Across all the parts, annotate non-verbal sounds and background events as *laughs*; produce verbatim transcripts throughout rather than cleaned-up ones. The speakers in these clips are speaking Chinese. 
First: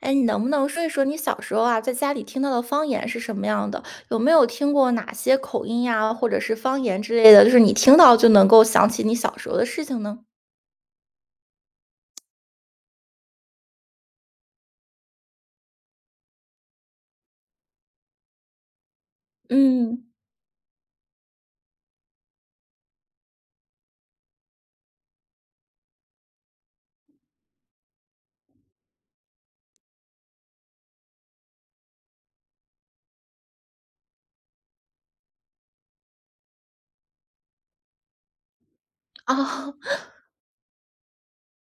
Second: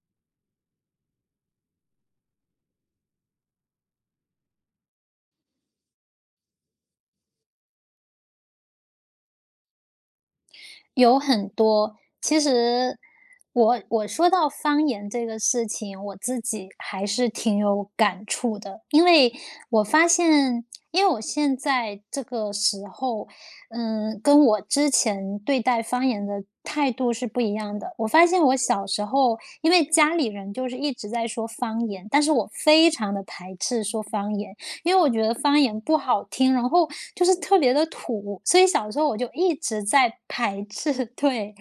哎，你能不能说一说你小时候啊，在家里听到的方言是什么样的？有没有听过哪些口音呀，或者是方言之类的，就是你听到就能够想起你小时候的事情呢？有很多，其实我我说到方言这个事情，我自己还是挺有感触的，因为我嗯，发现，因为我现在这个时候，嗯，跟我之前对待方言的态度是不一样的。我发现我小时候，因为家里人就是一直在说方言，但是我非常的排斥说方言，因为我觉得方言不好听，然后就是特别的土，所以小时候我就一哦，直在排斥。*laughs* 对，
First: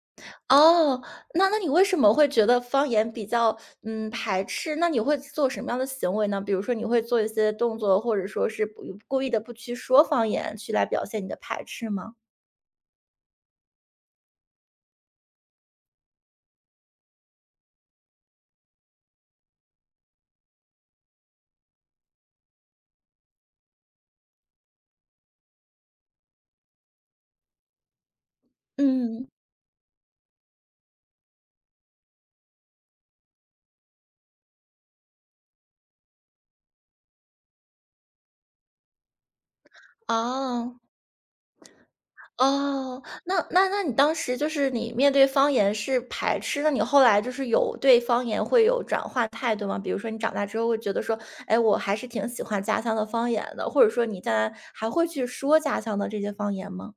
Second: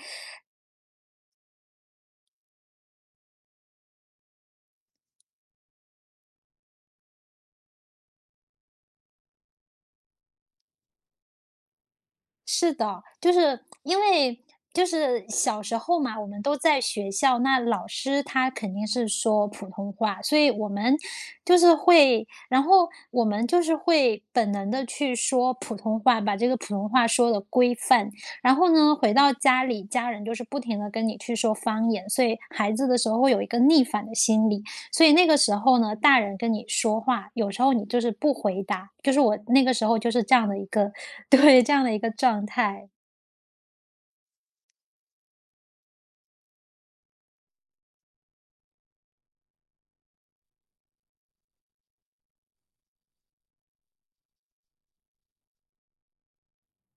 哦，那那你为什么会觉得方言比较，嗯，排斥？那你会做什么样的行为呢？比如说你会做一些动作，或者说是不故意的不去说方言，去来表现你的排斥吗？是的，就是因为就是小时候嘛，我们都在学校，那老师他肯定是说普通话，所以我们就是会，然后我们就是会本能的去说普通话，把这个普通话说的规范。然后呢，回嗯，到家里，家人就是不停的跟你去说方言，所以孩子的时候会有一个逆反的心理。所以那个时候呢，大人跟你说话，有时候你就是不回答，就是我那个时候就是这样的一哦。个 *laughs* 对，这样的一个状态。哦，那那那你当时就是你面对方言是排斥，那你后来就是有对方言会有转换态度吗？比如说你长大之后会觉得说，哎，我还是挺喜欢家乡的方言的，或者说你将来还会去说家乡的这些方言吗？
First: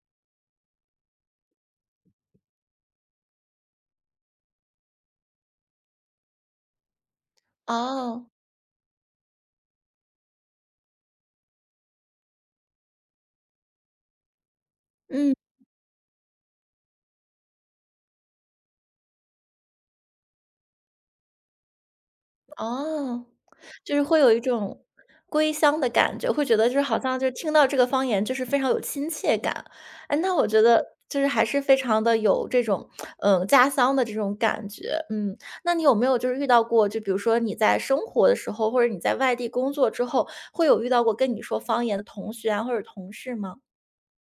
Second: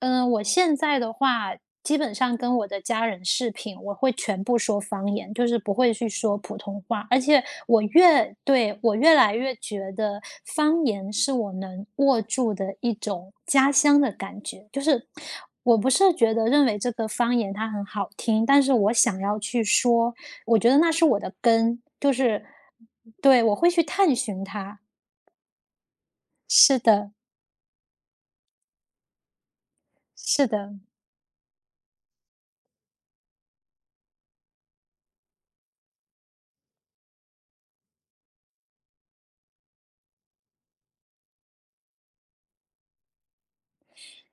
嗯，我现在的话，基本上跟我的家人视频，我会全部说方言，就是不会去说普通话。而且我哦，越对，我越来越觉得方言是我能握住的一种家乡的感觉。就是嗯，我不是觉得认为这个方言它很好听，但是我想要去说，我觉得那是我的根，就是哦。对，我会去就是探会有一寻它。种归乡的感觉，会觉得就是是好的，像就是听到这个方言就是非常有亲切感。哎，那是我觉的。得就是还是非常的有这种，嗯，家乡的这种感觉，嗯。那你有没有就是遇到过，就比如说你在生活的时候，或者你在外地工作之后，会有遇到过跟你说方言的同学啊，或者同事吗？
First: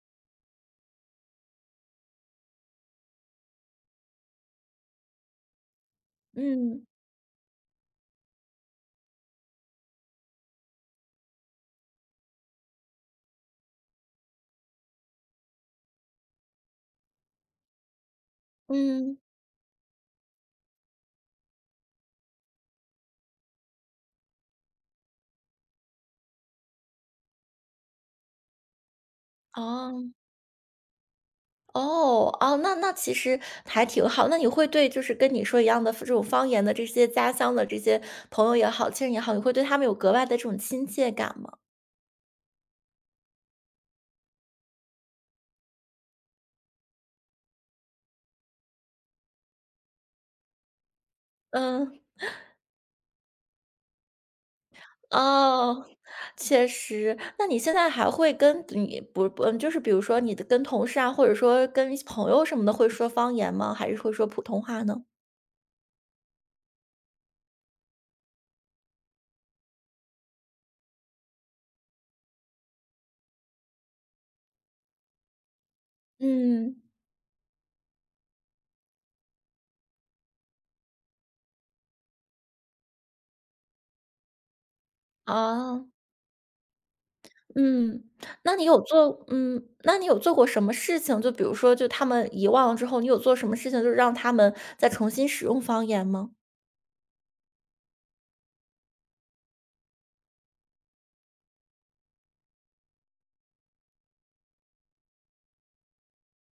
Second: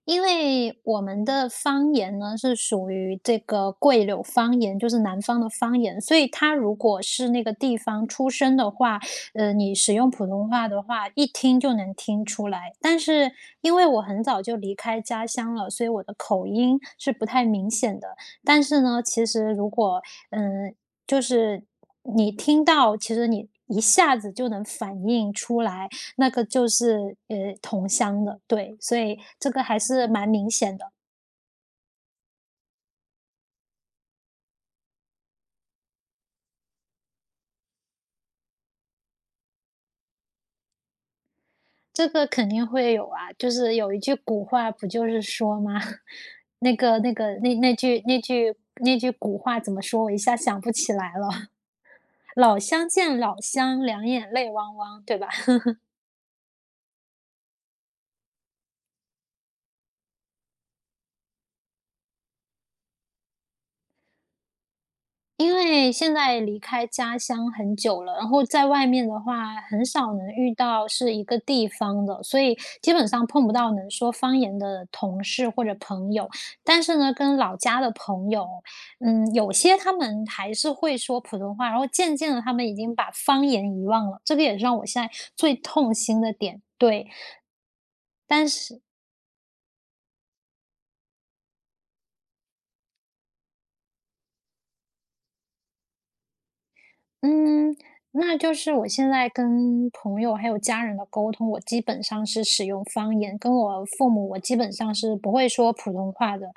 因为我们的方言呢是属于这个桂柳方言，就是南方的方言，所以他如嗯，果是那个地方出生的话，呃，你使用普通话的话，一听就能听出来。但是因为我很早就离开家乡了，所以我的口音是不太明显的。但是呢，嗯，其实如果嗯、就是你听到，其实你一下子就能反映出来。那个就是呃同乡的，对，所以这个还是哦。蛮明显的。哦，哦，那那其实还挺好。那你会对就是跟你说一样的这种方言的这些家乡的这些朋友也好，亲人也好，你会对他们有格外的这种亲切感吗？这个肯定会有啊，就是有一句古话不就是说吗？*laughs* 那个那个那那句那句那句古话怎么说？我一下想不起来了。*laughs* 嗯，老乡见老乡，两眼泪汪汪，对吧？哦，确实。那你现在还会跟你不不，嗯，就是比如说你的跟同事啊，或者说跟朋友什么的，会说方言吗？还是会说普通话呢？因为现在离开家乡很久了，然后在外面的话，很少能遇到是一个地方的，所以基本上碰不到能说方言的同事或者朋友。嗯，但是呢，跟老家的朋友，嗯，有些他们还是会说普通话，然后渐渐的他们已经把方言遗忘了，这个也是让我现在最啊。痛心的点。对，嗯，但那你是有做嗯，那你有做过什么事情，就比如说就他们遗忘了之后，你有做什么事情，就是让他们再重新使用方言吗？嗯，那就是我现在跟朋友还有家人的沟通，我基本上是使用方言，跟我父母我基本上是不会说普通话的，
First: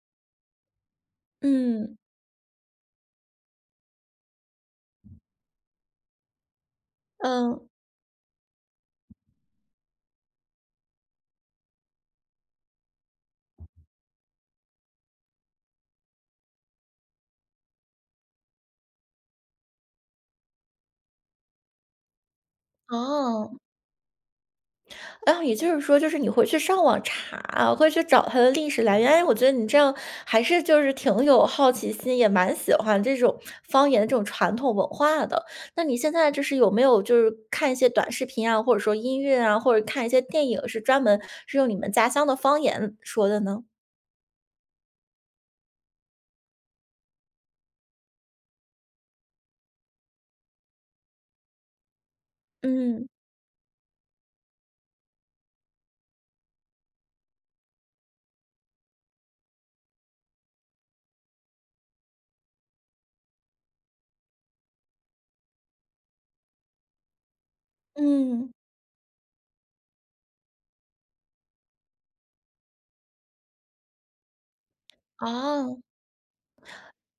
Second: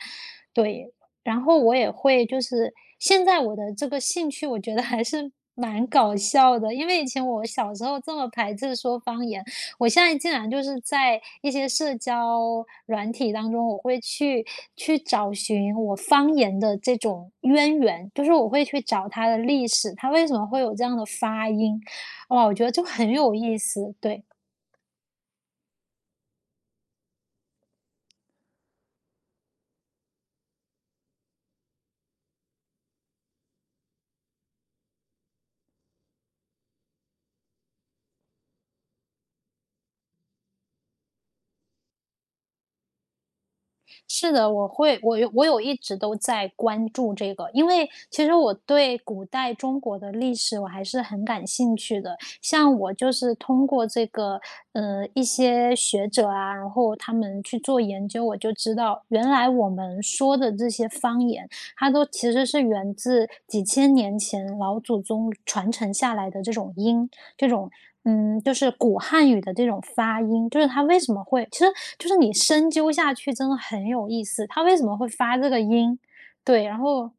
对。然后我也嗯，会就是现在我的这个兴趣，我觉得还是蛮搞笑的，因为以前我嗯，小时候这么排斥说方言，我现在竟然就是在一些社交软体当中，我会去去找寻我方言的这种渊源，就是我会去找它的历史，它为什么会有这样的发音，哇，我觉得就很有哦，意思，对。然后也就是说，就是你会去上网查，会去找它的历史来源。哎，我觉得你这样还是就是挺有好奇心，也蛮喜欢这种方言的这种传统文化的。那你现在就是有没有就是看一些短视频啊，或者说音乐啊，或者看一些电影，是专门是用你们家乡的方言说的呢？是的，我会，我有我有一直都在关注这个，因为其实我对古代中国的历史我还是很感兴趣的。像我嗯，就是通过这个，呃，一些学者啊，然后他们去做研究，我就知道原来我们说的这些方言，它都其实是源自几千年前老祖宗传承下来的这种音。这种，嗯，就嗯，是古汉语的这种发音，就是它为什么会，其实就是你深究下去真的很有意思，它为什么会发这个哦，音？对，然后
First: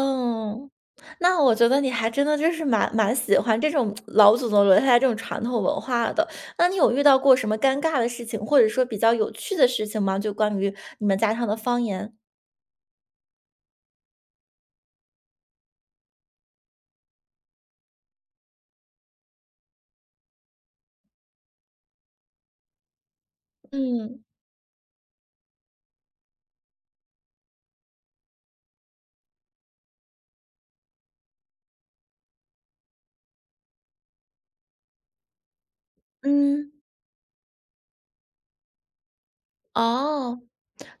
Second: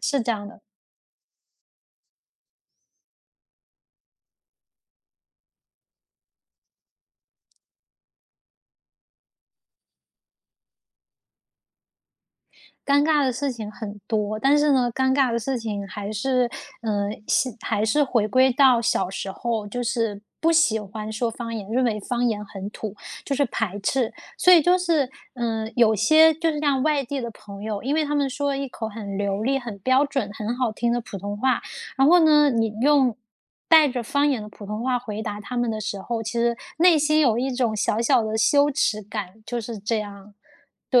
是这样的。那我觉得你还真的就是蛮蛮喜欢这种老祖宗留下来这种传统文化的。那你有遇到过什么尴尬的事情，或者说比较有趣的事情吗？就关于你们家乡的方言。尴尬的事情很多，但是呢，尴尬的事情还是，嗯，呃是还是回归到小时候，就是不喜欢说方言，认为方言很土，就是排斥。嗯，所以就是，嗯、有些就是像外地的朋友，因为他们说一口很流利、很标准、很好听的普通话，然后呢，你用，带着方言的普通话回答他们的时候，其实嗯，内心有一种小小的羞耻感，就是这样。哦，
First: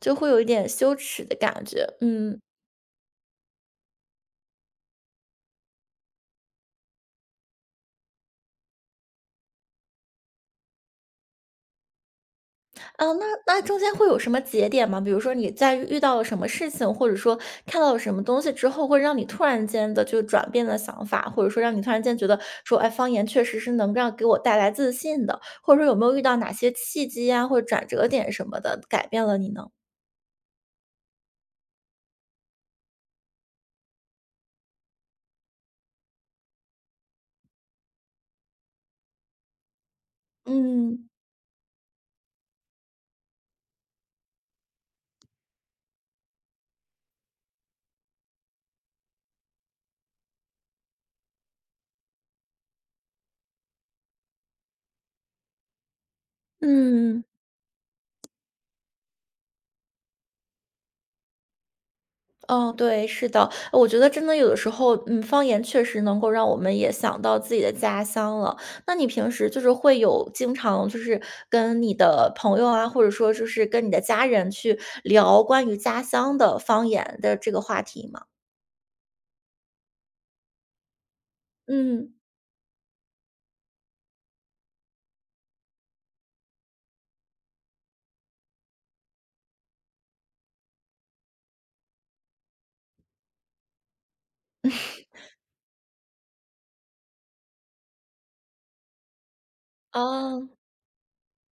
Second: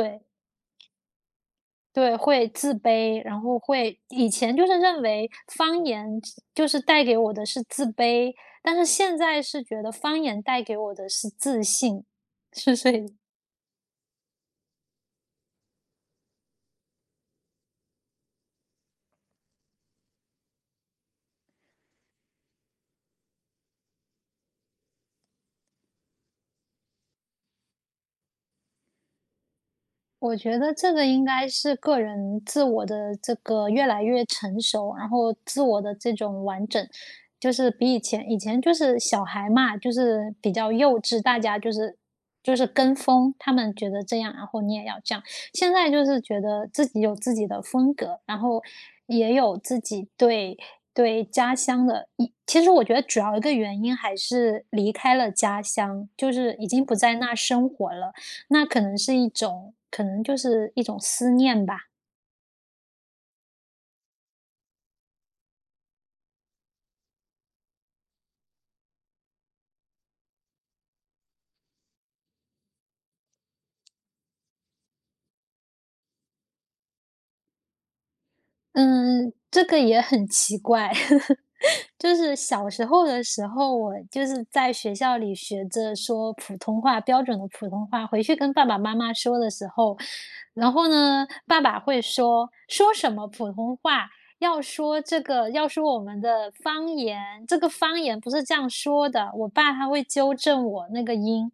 就会有一点羞耻的感觉，对，嗯。会自卑，然后会以前就是认为方言就是带给我的是自卑，但是现在是觉得方言带给我的是自信，*laughs* 是这啊，那那中间会有什么节点吗？比如说你在遇到了什么事情，或者说看到了什么东西之后，会让你突然间的就转变了想法，或者说让你突然间觉得说，哎，方言确实是能让给我带来自信的，或者说有没有遇到哪些契机啊，或者转折点什么的，改变了你呢？我觉得这个应该是个人自我的这个越来越成熟，然后自我的这种完整，就是比以前以前就是小孩嘛，就是比较幼嗯。稚，大家就是就是跟风，他们觉得这样，然后你也要这样。现在就是觉得自己有自己的风格，然后也有自己对对家乡的一，其实我觉得主要一个原因还是离开了家乡，就是已经不在嗯。那生活了。那可能是一种，可能就是一种思念吧。嗯，对，是的，我觉得真的有的时候，嗯，方言确实能够让我们也想到自己的家乡了。那你平时就是会有经常就是跟你的朋友啊，或者说就是跟你的家人去聊关于家乡的方言的这个话题吗？嗯，这个也很奇怪，*laughs* 嗯，就是小时候的时候，我就是在学校里学着说普通话，标准的普通话，回去跟爸爸妈妈说的时候，然后呢，爸爸会说说什么普通话。要说这个，要说我们的方言，这个方言不是这样说的。我爸他会纠啊正我那个音，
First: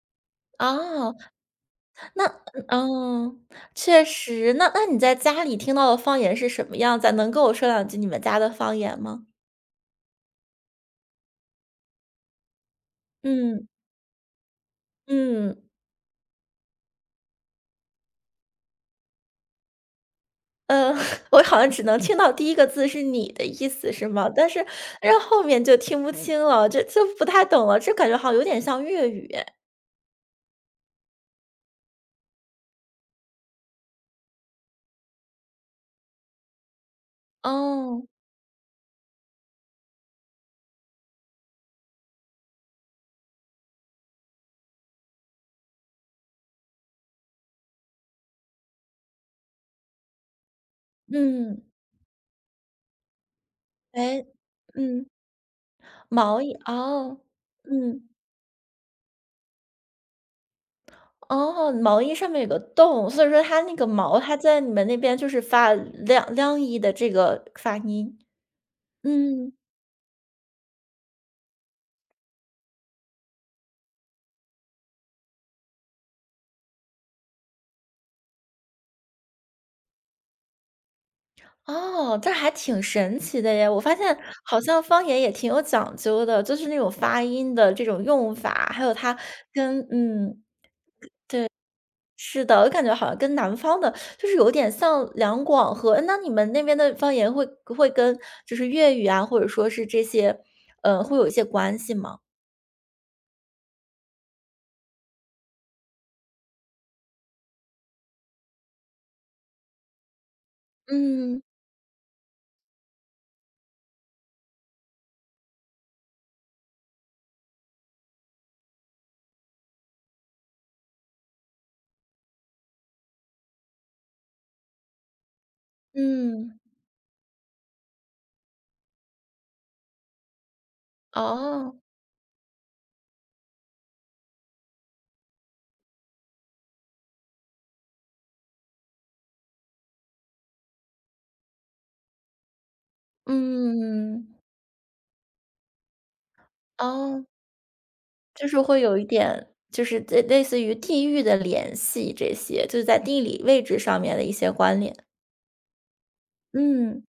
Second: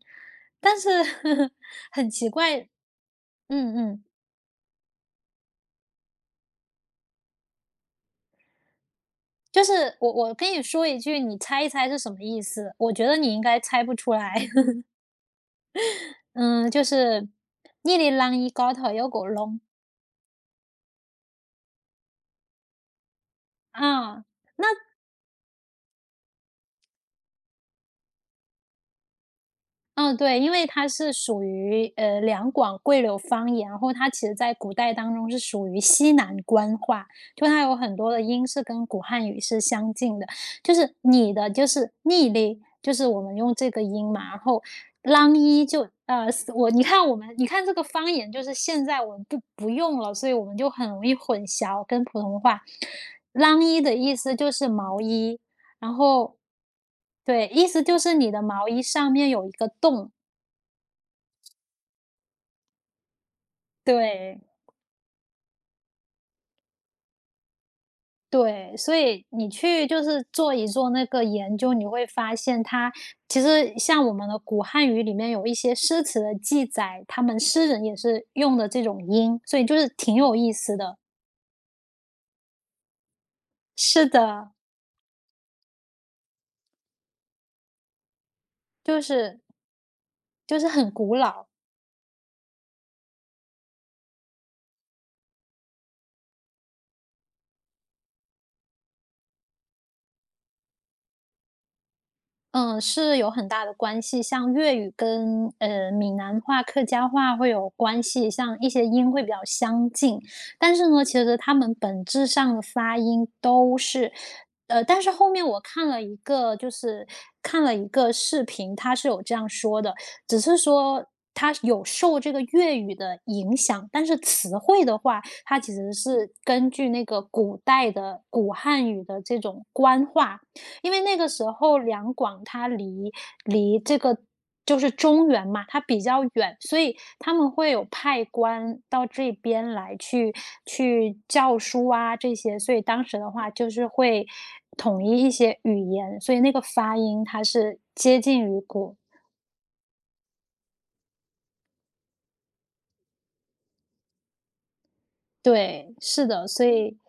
但是 啊，*laughs* 很那奇怪，嗯，嗯嗯，确实，那那你在家里听到的方言是什么样子啊能跟我说两句你们家的方言吗？就是我我跟你说一句，你猜一猜是什么意思？我觉得你应该嗯猜不出来。*laughs* 嗯。嗯，就是"你的浪一高头有个窿"，嗯，*laughs* 我好像只能听到第一个字是"你"的意思是啊，吗？但是但是后面就听不清了，就就不太懂了，这感觉好像有点像粤语哎嗯，对，因为它是属于呃两广桂柳方言，然后它其实在古代当中是属于西南官话，就它有很哦，多的音是跟古汉语是相近的，就是你的就是逆哩，就是我们用这个音嘛，然后啷一就呃我你看我们你看这个方言，就是现在我们不不用了，所以我们就很容易混嗯，淆跟普通话。啷一的意哎，思就是毛嗯，衣，然后毛衣哦，对，意思就嗯，是你的毛衣上面有一个洞，哦，毛衣上面有个洞，所以说它那个毛它对，在你们那边就是发亮亮衣的这个发音，对，所以你嗯。去就是做一做那个研究，你会发现它其实像我们的古汉语里面有一些诗词的记载，他们诗人也是用的这种音，所以就是挺有意思的。哦，这还挺神奇的耶！我发是现的，好像方言也挺有讲究的，就是那种发音的这种用法，还有就它是跟嗯，就是很古老。是的，我感觉好像跟南方的，就是有点像两广和那你们那边的方言会会跟就是粤语啊，或者说是这些，呃，会有一些关系吗？嗯，是有很大的关系。像粤语跟呃闽南话、客家话会有关系，像一些音会比较相近，但是呢，其实嗯他们本质上的发音都是，呃，但是后面我看了一个，就是看了一个视频，他是有这样说的，只是说。它有受这个粤语的影响，但是词汇的话，它其实是嗯，根据那个古代的古汉语的这种官话。因为那个时哦，候两广它离离这个就是中原嘛，它比较远，所以他们会有派官到这边来去去教书啊这些，所以当时的话就是会嗯，统一一些语言，所以那个发音哦。它是接近就于是会古。有一点，就是类类似于地域的联系这些，就是在地理位置上面的一些关联。对，是的，所以，嗯，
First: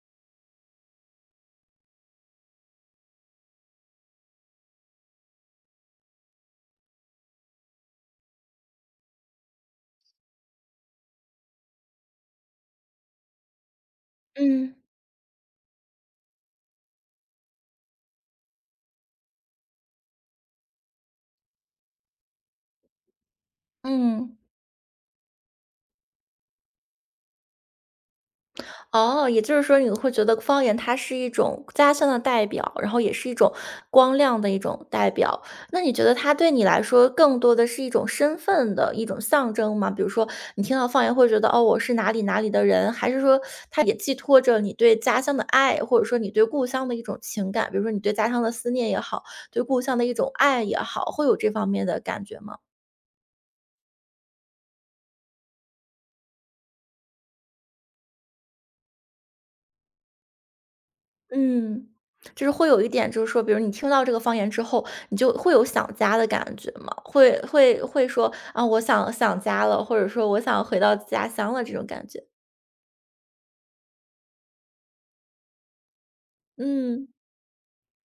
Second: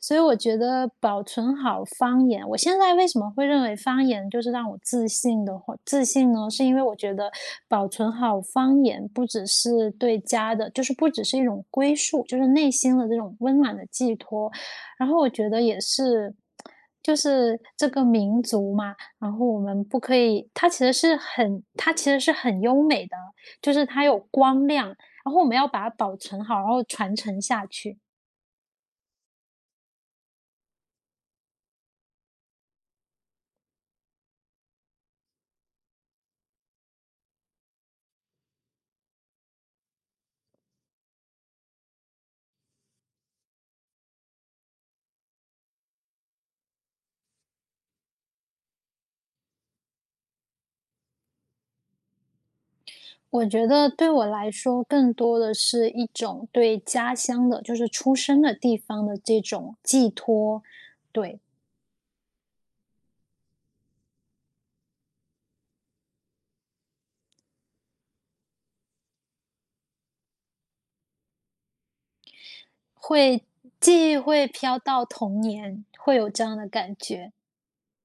所以我觉得保存好方言，我现在为什么会认为方言就是让我自信的话，自信呢？是因为我觉得保存好方言不只是对家的，就是不只是一种归宿，就是内心的这种温暖的寄托。嗯。然后我觉得也是，就是这个民族嘛，然后我们不可以，它其实是很，它其实是很优美的，就是它有嗯。光亮，然后我们要把它保存好，然后传承下去。哦，也就是说你会觉得方言它是一种家乡的代表，然后也是一种光亮的一种代表。那你觉得它对你来说更多的是一种身份的一种象征吗？比如说你听到方言会觉得哦，我是哪里哪里的人，还是说它也寄托着你对家乡的爱，或者说你对故乡的一种情感，比如说你对家乡的思念也好，对故乡的一种爱也好，会有这方面的感觉吗？我觉得对我来说，更多的是一种对家乡的，就是出生的地方的这种寄托。对，嗯，就是会有一点，就是说，比如你听到这个方言之后，你就会有想家的感觉吗？会会会说啊，我想想家了，或者说我想回到家乡了这种感觉。会记忆会飘到童年，会有这样的感嗯。觉。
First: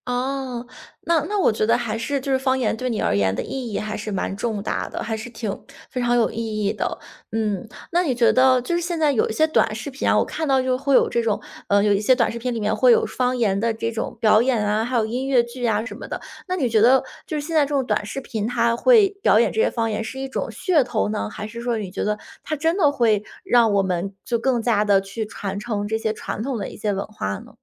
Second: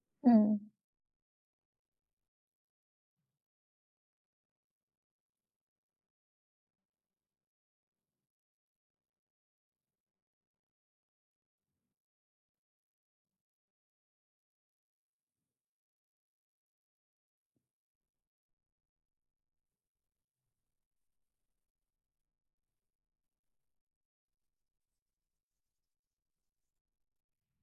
哦，嗯，那那我觉得还是就是方言对你而言的意义还是蛮重大的，还是挺非常有意义的。嗯，那你觉得就是现在有一些短视频啊，我看到就会有这种，呃，有一些短视频里面会有方言的这种表演啊，还有音乐剧啊什么的。那你觉得就是现在这种短视频，它会表演这些方言是一种噱头呢，还是说你觉得它真的会让我们就更加的去传承这些传统的一些文化呢？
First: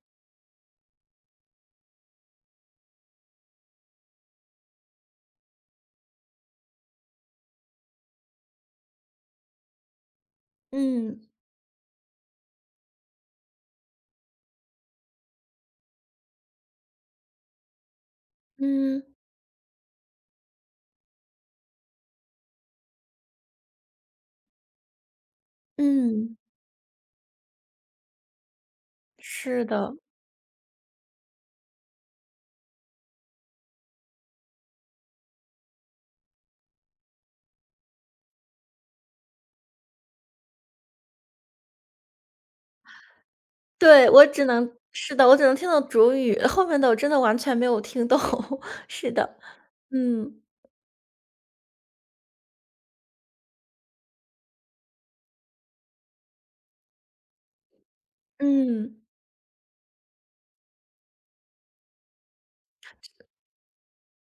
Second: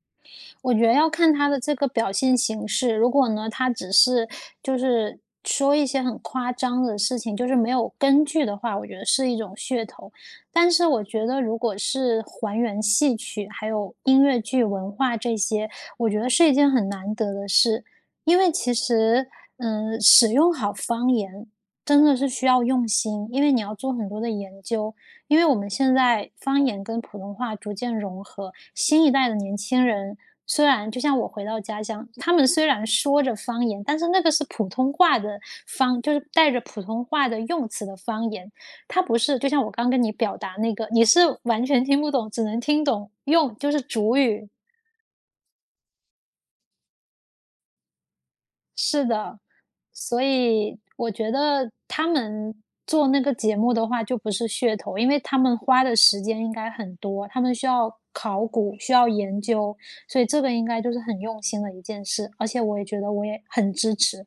我觉得要看他的这个表现形式。如果呢，他只是就是说一些很夸张的事情，就是没有根据的话，我觉得是一种噱头。但是我嗯觉得，如果是还原戏曲、还有音乐剧文化这些，我觉得是一件很难得的事。因为其嗯实，嗯，使用好方言真的是需要用心，因为你要做很多的研究。因为我们现在嗯。方言跟普通话逐渐融合，新一代的年是轻的。人虽然就像我回到家乡，他们虽然说着方言，但是那个是普通话的方，就是带着普通话的用词的方言。它不是就像我刚跟你表达那个，你是完全听不懂，只能听懂用就是对，主我只语。能是的，我只能听到主语，后面的我真的完全没有听懂，*laughs* 是是的，的，所嗯，以我觉得他们做那个节目的话，就不是噱头，因为他们花的时间应该很多，他们需要考古，需嗯。要研究，所以这个应该就是很用心的一件事。而且我也觉得我也很支持。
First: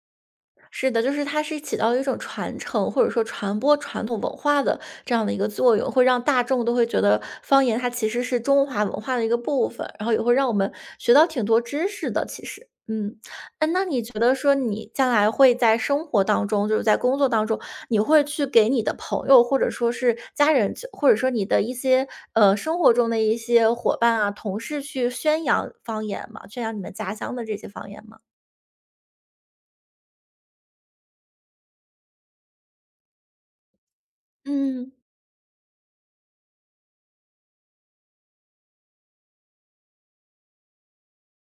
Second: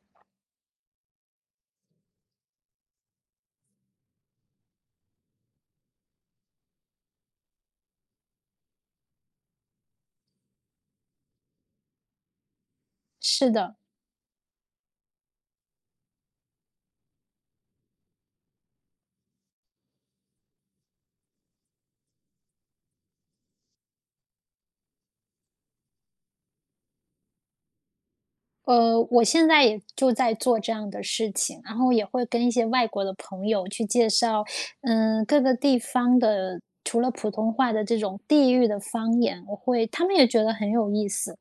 是的，就是它是起到一种传承，或者说传播传统文化的这样的一个作用，会让大众都会觉得方言它其实是中华文化的一个部分，然后也会让我们学到挺多知识的。其实，嗯，是哎，的，那你觉得说你将来会在生活当中，就是在工作当中，你会去给你的朋友，或者说是家人，或者说你的一些呃生活中的一些伙伴啊、同事去宣扬方言吗？宣扬你们家乡的这些方言吗？呃，我现在也就在做这样的事情，然后也会跟一些外国的朋友去介绍，嗯嗯，各个地方的除了普通话的这种地域的方言，我会他们也觉得很有意思，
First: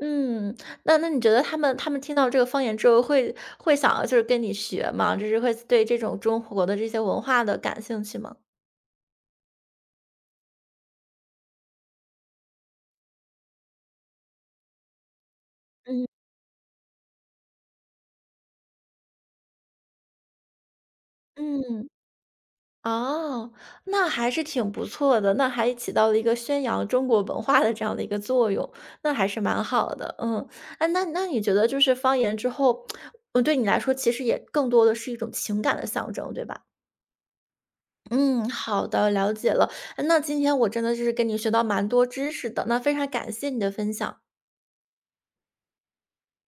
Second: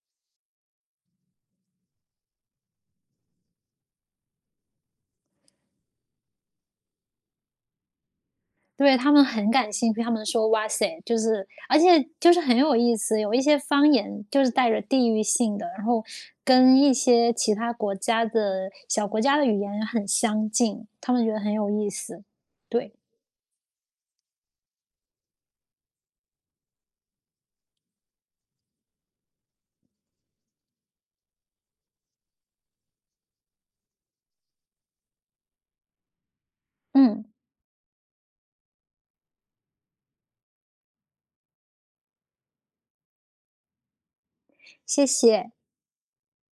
嗯，那那你觉得他们他们听到这个方言之后会会想要就是跟你学吗？就是会对这种中国的这些文化的感兴趣吗？对，他们很感兴趣，他们说哇塞，就是而且就是很有意思，有一些方言就是带着地域性的，然后嗯。跟一些其他国家的小国家的语言很相近，他们觉得很有嗯，意思，对，哦，那还是挺不错的，那还起到了一个宣扬中国文化的这样的一个作用，那还是蛮好的。嗯，哎，那那你觉得就是方言之后，嗯，对你来说其实也更多的是一种情感的象征，对吧？嗯，嗯，好的，了解了。那今天我真的就是跟你学到蛮多知识的，那非常感谢你的分享。谢谢。